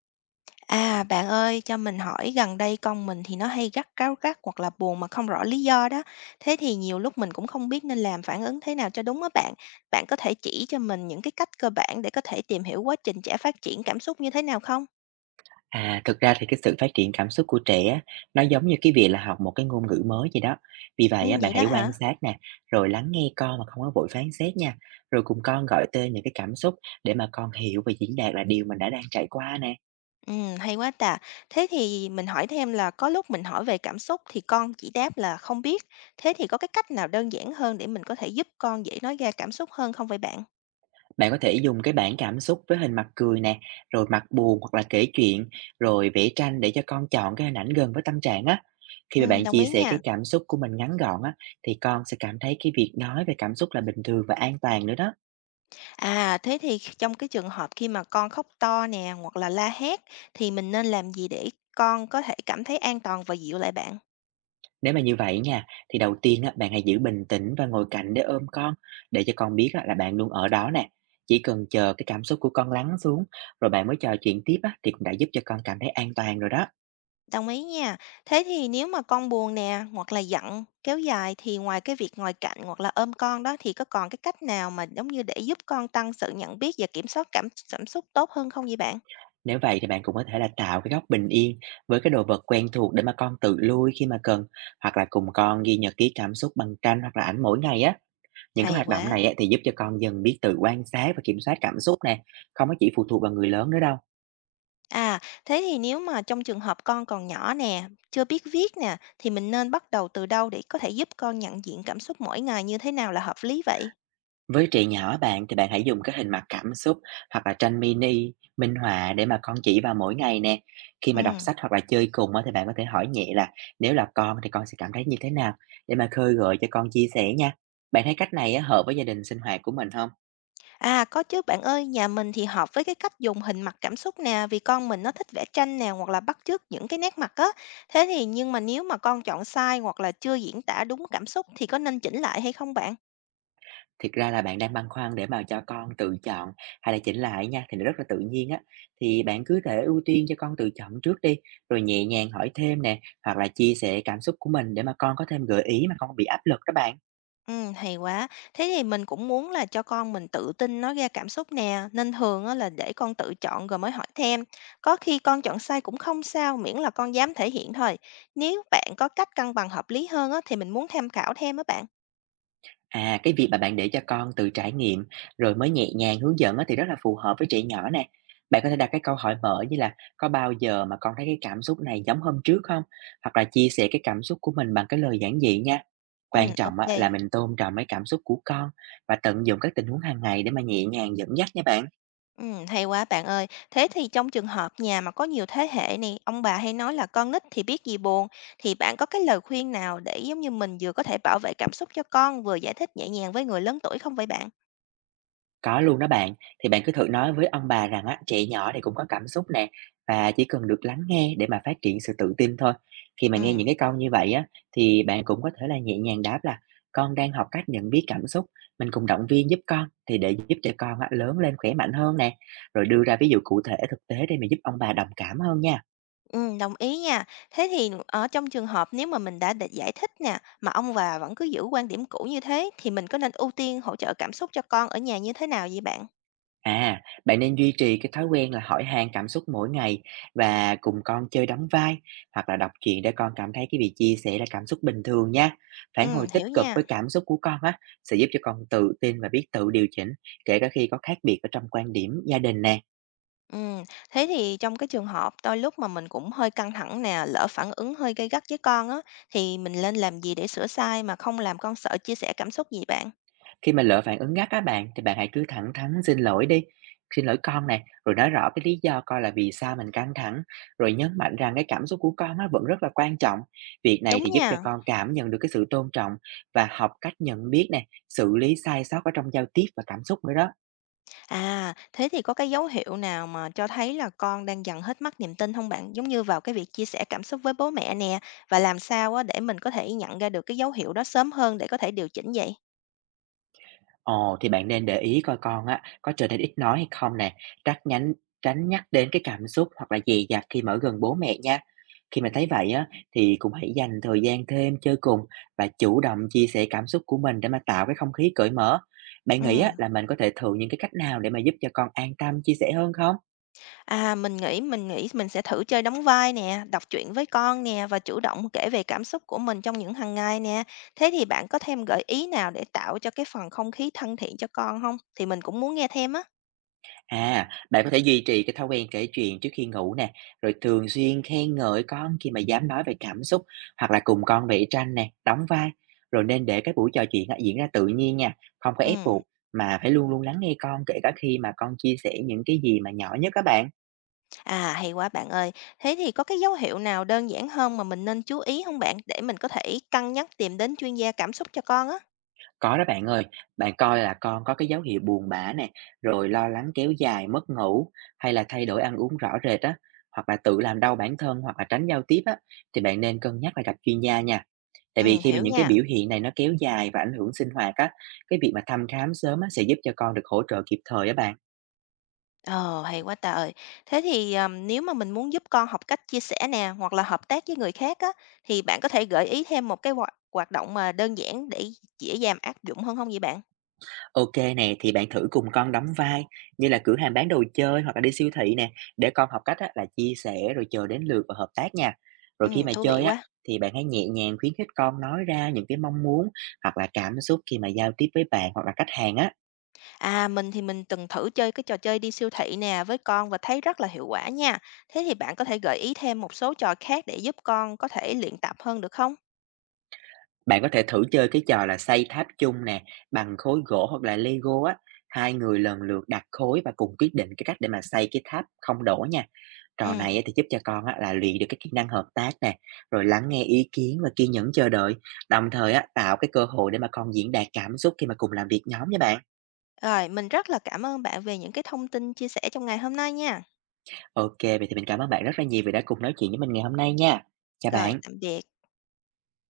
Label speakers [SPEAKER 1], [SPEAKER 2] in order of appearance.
[SPEAKER 1] À, bạn ơi, cho mình hỏi gần đây con mình thì nó hay cáu gắt hoặc là buồn mà không rõ lý do đó. Thế thì nhiều lúc mình cũng không biết nên làm phản ứng thế nào cho đúng á bạn. Bạn có thể chỉ cho mình những cái cách cơ bản để có thể tìm hiểu quá trình trẻ phát triển cảm xúc như thế nào không?
[SPEAKER 2] À, thực ra thì cái sự phát triển cảm xúc của trẻ á, nó giống như cái việc là học một cái ngôn ngữ mới gì đó. Vì
[SPEAKER 1] Ừ,
[SPEAKER 2] vậy á, bạn
[SPEAKER 1] vậy đó
[SPEAKER 2] hãy
[SPEAKER 1] hả?
[SPEAKER 2] quan sát nè, rồi lắng nghe con mà không có vội phán xét nha. Rồi cùng con gọi tên những cái cảm xúc để mà con hiểu và diễn đạt là điều mình đã đang trải qua nè.
[SPEAKER 1] Ừ, hay quá tà. Thế thì mình hỏi thêm là có lúc mình hỏi về cảm xúc thì con chỉ đáp là không biết. Thế thì có cái cách nào đơn giản hơn để mình có thể giúp con dễ nói ra cảm xúc hơn không vậy bạn?
[SPEAKER 2] Bạn có thể dùng cái bảng cảm xúc với hình mặt cười nè, rồi mặt buồn hoặc là kể chuyện, rồi vẽ tranh để cho con chọn cái hình ảnh gần với tâm trạng á. Khi mà
[SPEAKER 1] Ừ,
[SPEAKER 2] bạn
[SPEAKER 1] đồng
[SPEAKER 2] chia
[SPEAKER 1] ý
[SPEAKER 2] sẻ cái
[SPEAKER 1] nha.
[SPEAKER 2] cảm xúc của mình ngắn gọn á, thì con sẽ cảm thấy cái việc nói về cảm xúc là bình thường và an toàn nữa đó.
[SPEAKER 1] À, thế thì trong cái trường hợp khi mà con khóc to nè, hoặc là la hét thì mình nên làm gì để con có thể cảm thấy an toàn và dịu lại bạn?
[SPEAKER 2] Nếu mà như vậy nha, thì đầu tiên á, bạn hãy giữ bình tĩnh và ngồi cạnh để ôm con, để cho con biết á, là bạn luôn ở đó nè. Chỉ cần chờ cái cảm xúc của con lắng xuống, rồi bạn mới trò chuyện tiếp á, thì cũng đã giúp cho con cảm thấy an toàn rồi đó.
[SPEAKER 1] Đồng ý nha. Thế thì nếu mà con buồn nè, hoặc là giận kéo dài thì ngoài cái việc ngồi cạnh hoặc là ôm con đó thì có còn cái cách nào mà giống như để giúp con tăng sự nhận biết và kiểm soát cảm cảm xúc tốt hơn không vậy bạn?
[SPEAKER 2] Nếu vậy thì bạn cũng có thể là tạo cái góc bình yên với cái đồ vật quen thuộc để mà con tự lui khi mà cần, hoặc là cùng con ghi nhật ký cảm xúc bằng tranh hoặc là ảnh mỗi ngày á. Những cái
[SPEAKER 1] Hay
[SPEAKER 2] hoạt động
[SPEAKER 1] quá.
[SPEAKER 2] này á, thì giúp cho con dần biết tự quan sát và kiểm soát cảm xúc nè, không có chỉ phụ thuộc vào người lớn nữa đâu.
[SPEAKER 1] À, thế thì nếu mà trong trường hợp con còn nhỏ nè, chưa biết viết nè, thì mình nên bắt đầu từ đâu để có thể giúp con nhận diện cảm xúc mỗi ngày như thế nào là hợp lý vậy?
[SPEAKER 2] Với trẻ nhỏ bạn thì bạn hãy dùng các hình mặt cảm xúc hoặc là tranh mini, minh họa để mà con chỉ vào mỗi ngày nè. Khi
[SPEAKER 1] Ừ.
[SPEAKER 2] mà đọc sách hoặc là chơi cùng á, thì bạn có thể hỏi nhẹ là nếu là con thì con sẽ cảm thấy như thế nào, để mà khơi gợi cho con chia sẻ nha. Bạn thấy cách này á, hợp với gia đình sinh hoạt của mình không?
[SPEAKER 1] À có chứ bạn ơi, nhà mình thì hợp với cái cách dùng hình mặt cảm xúc nè, vì con mình nó thích vẽ tranh nè hoặc là bắt chước những cái nét mặt á. Thế thì nhưng mà nếu mà con chọn sai hoặc là chưa diễn tả đúng cảm xúc thì có nên chỉnh lại hay không bạn?
[SPEAKER 2] Thực ra là bạn đang băn khoăn để mà cho con tự chọn hay là chỉnh lại nha, thì nó rất là tự nhiên á. Thì bạn cứ thể ưu tiên cho con tự chọn trước đi, rồi nhẹ nhàng hỏi thêm nè, hoặc là chia sẻ cảm xúc của mình để mà con có thêm gợi ý mà không bị áp lực đó bạn.
[SPEAKER 1] Hay quá. Thế thì mình cũng muốn là cho con mình tự tin nói ra cảm xúc nè, nên thường á là để con tự chọn rồi mới hỏi thêm. Có khi con chọn sai cũng không sao, miễn là con dám thể hiện thôi. Nếu bạn có cách cân bằng hợp lý hơn á thì mình muốn tham khảo thêm á bạn.
[SPEAKER 2] À, cái việc mà bạn để cho con tự trải nghiệm rồi mới nhẹ nhàng hướng dẫn á, thì rất là phù hợp với trẻ nhỏ nè. Bạn có thể đặt cái câu hỏi mở như là: có bao giờ mà con thấy cái cảm xúc này giống hôm trước không? Hoặc là chia sẻ cái cảm xúc của mình bằng cái lời giản dị nha. Quan trọng
[SPEAKER 1] Ok.
[SPEAKER 2] á, là mình tôn trọng cái cảm xúc của con và tận dụng các tình huống hàng ngày để mà nhẹ nhàng dẫn dắt nha bạn.
[SPEAKER 1] Hay quá bạn ơi. Thế thì trong trường hợp nhà mà có nhiều thế hệ này, ông bà hay nói là con nít thì biết gì buồn, thì bạn có cái lời khuyên nào để giống như mình vừa có thể bảo vệ cảm xúc cho con, vừa giải thích nhẹ nhàng với người lớn tuổi không vậy bạn?
[SPEAKER 2] Có luôn đó bạn, thì bạn cứ thử nói với ông bà rằng á, trẻ nhỏ thì cũng có cảm xúc nè, và chỉ cần được lắng nghe để mà phát triển sự tự tin thôi. Khi mà nghe những
[SPEAKER 1] Ừm.
[SPEAKER 2] cái câu như vậy á, thì bạn cũng có thể là nhẹ nhàng đáp là: con đang học cách nhận biết cảm xúc, mình cùng động viên giúp con, thì để giúp cho con á, lớn lên khỏe mạnh hơn nè, rồi đưa ra ví dụ cụ thể thực tế để mà giúp ông bà đồng cảm hơn nha.
[SPEAKER 1] Đồng ý nha. Thế thì ở trong trường hợp nếu mà mình đã giải thích nè, mà ông bà vẫn cứ giữ quan điểm cũ như thế, thì mình có nên ưu tiên hỗ trợ cảm xúc cho con ở nhà như thế nào vậy bạn?
[SPEAKER 2] À, bạn nên duy trì cái thói quen là hỏi han cảm xúc mỗi ngày và cùng con chơi đóng vai hoặc là đọc truyện, để con cảm thấy cái việc chia sẻ là cảm xúc bình thường nha. Phản hồi tích
[SPEAKER 1] Hiểu
[SPEAKER 2] cực
[SPEAKER 1] nha.
[SPEAKER 2] với cảm xúc của con á, sẽ giúp cho con tự tin và biết tự điều chỉnh, kể cả khi có khác biệt ở trong quan điểm gia đình nè.
[SPEAKER 1] Ừm, thế thì trong cái trường hợp đôi lúc mà mình cũng hơi căng thẳng nè, lỡ phản ứng hơi gay gắt với con á, thì mình nên làm gì để sửa sai mà không làm con sợ chia sẻ cảm xúc gì bạn?
[SPEAKER 2] Khi mà lỡ phản ứng gắt á bạn, thì bạn hãy cứ thẳng thắn xin lỗi đi, "Xin lỗi con" này, rồi nói rõ cái lý do coi là vì sao mình căng thẳng, rồi nhấn mạnh rằng cái cảm xúc của con nó vẫn rất là quan trọng. Việc này
[SPEAKER 1] Đúng
[SPEAKER 2] thì giúp cho
[SPEAKER 1] nha.
[SPEAKER 2] con cảm nhận được cái sự tôn trọng và học cách nhận biết nè, xử lý sai sót ở trong giao tiếp và cảm xúc nữa đó.
[SPEAKER 1] À, thế thì có cái dấu hiệu nào mà cho thấy là con đang dần hết mất niềm tin không bạn? Giống như vào cái việc chia sẻ cảm xúc với bố mẹ nè, và làm sao á để mình có thể nhận ra được cái dấu hiệu đó sớm hơn để có thể điều chỉnh vậy?
[SPEAKER 2] Ồ, thì bạn nên để ý coi con á có trở nên ít nói hay không nè, tránh nhánh tránh nhắc đến cái cảm xúc, hoặc là dè dặt khi mà ở gần bố mẹ nha. Khi mà thấy vậy á, thì cũng hãy dành thời gian thêm chơi cùng và chủ động chia sẻ cảm xúc của mình để mà tạo cái không khí cởi mở. Bạn nghĩ
[SPEAKER 1] Ừm,
[SPEAKER 2] á là mình có thể thử những cái cách nào để mà giúp cho con an tâm chia sẻ hơn không?
[SPEAKER 1] à, mình nghĩ mình sẽ thử chơi đóng vai nè, đọc truyện với con nè và chủ động kể về cảm xúc của mình trong những hàng ngày nè. Thế thì bạn có thêm gợi ý nào để tạo cho cái phần không khí thân thiện cho con không? Thì mình cũng muốn nghe thêm á.
[SPEAKER 2] À, bạn có thể duy trì cái thói quen kể chuyện trước khi ngủ nè, rồi thường xuyên khen ngợi con khi mà dám nói về cảm xúc, hoặc là cùng con vẽ tranh nè, đóng vai, rồi nên để cái buổi trò chuyện á, diễn ra tự nhiên nha, không có ép
[SPEAKER 1] Ừm.
[SPEAKER 2] buộc, mà phải luôn luôn lắng nghe con, kể cả khi mà con chia sẻ những cái gì mà nhỏ nhất các bạn.
[SPEAKER 1] À, hay quá bạn ơi. Thế thì có cái dấu hiệu nào đơn giản hơn mà mình nên chú ý không bạn, để mình có thể cân nhắc tìm đến chuyên gia cảm xúc cho con á?
[SPEAKER 2] Có đó bạn ơi, bạn coi là con có cái dấu hiệu buồn bã nè, rồi lo lắng kéo dài, mất ngủ, hay là thay đổi ăn uống rõ rệt á, hoặc là tự làm đau bản thân hoặc là tránh giao tiếp á, thì bạn nên cân nhắc là gặp chuyên gia nha. Tại vì khi mà
[SPEAKER 1] Hiểu
[SPEAKER 2] những cái
[SPEAKER 1] nha.
[SPEAKER 2] biểu hiện này nó kéo dài và ảnh hưởng sinh hoạt á, cái việc mà thăm khám sớm á, sẽ giúp cho con được hỗ trợ kịp thời á bạn.
[SPEAKER 1] Ờ, hay quá trời. Thế thì, nếu mà mình muốn giúp con học cách chia sẻ nè, hoặc là hợp tác với người khác á, thì bạn có thể gợi ý thêm một cái hoạt hoạt động mà đơn giản để dễ dàng áp dụng hơn không vậy bạn?
[SPEAKER 2] Ok nè, thì bạn thử cùng con đóng vai như là cửa hàng bán đồ chơi hoặc là đi siêu thị nè, để con học cách á, là chia sẻ rồi chờ đến lượt và hợp tác nha. Rồi khi mà
[SPEAKER 1] Thú vị
[SPEAKER 2] chơi á,
[SPEAKER 1] quá.
[SPEAKER 2] thì bạn hãy nhẹ nhàng khuyến khích con nói ra những cái mong muốn hoặc là cảm xúc khi mà giao tiếp với bạn hoặc là khách hàng á.
[SPEAKER 1] À, mình thì mình từng thử chơi cái trò chơi đi siêu thị nè với con và thấy rất là hiệu quả nha. Thế thì bạn có thể gợi ý thêm một số trò khác để giúp con có thể luyện tập hơn được không?
[SPEAKER 2] Bạn có thể thử chơi cái trò là xây tháp chung nè, bằng khối gỗ hoặc là Lego á, hai người lần lượt đặt khối và cùng quyết định cái cách để mà xây cái tháp không đổ nha. Trò này
[SPEAKER 1] Ừ.
[SPEAKER 2] á thì giúp cho con á là luyện được cái kỹ năng hợp tác nè, rồi lắng nghe ý kiến và kiên nhẫn chờ đợi, đồng thời á tạo cái cơ hội để mà con diễn đạt cảm xúc khi mà cùng làm việc nhóm nha bạn.
[SPEAKER 1] Rồi, mình rất là cảm ơn bạn về những cái thông tin chia sẻ trong ngày hôm nay nha.
[SPEAKER 2] OK, vậy thì mình cảm ơn bạn rất là nhiều vì đã cùng nói chuyện với mình ngày hôm nay nha. Chào
[SPEAKER 1] Rồi,
[SPEAKER 2] bạn.
[SPEAKER 1] tạm biệt.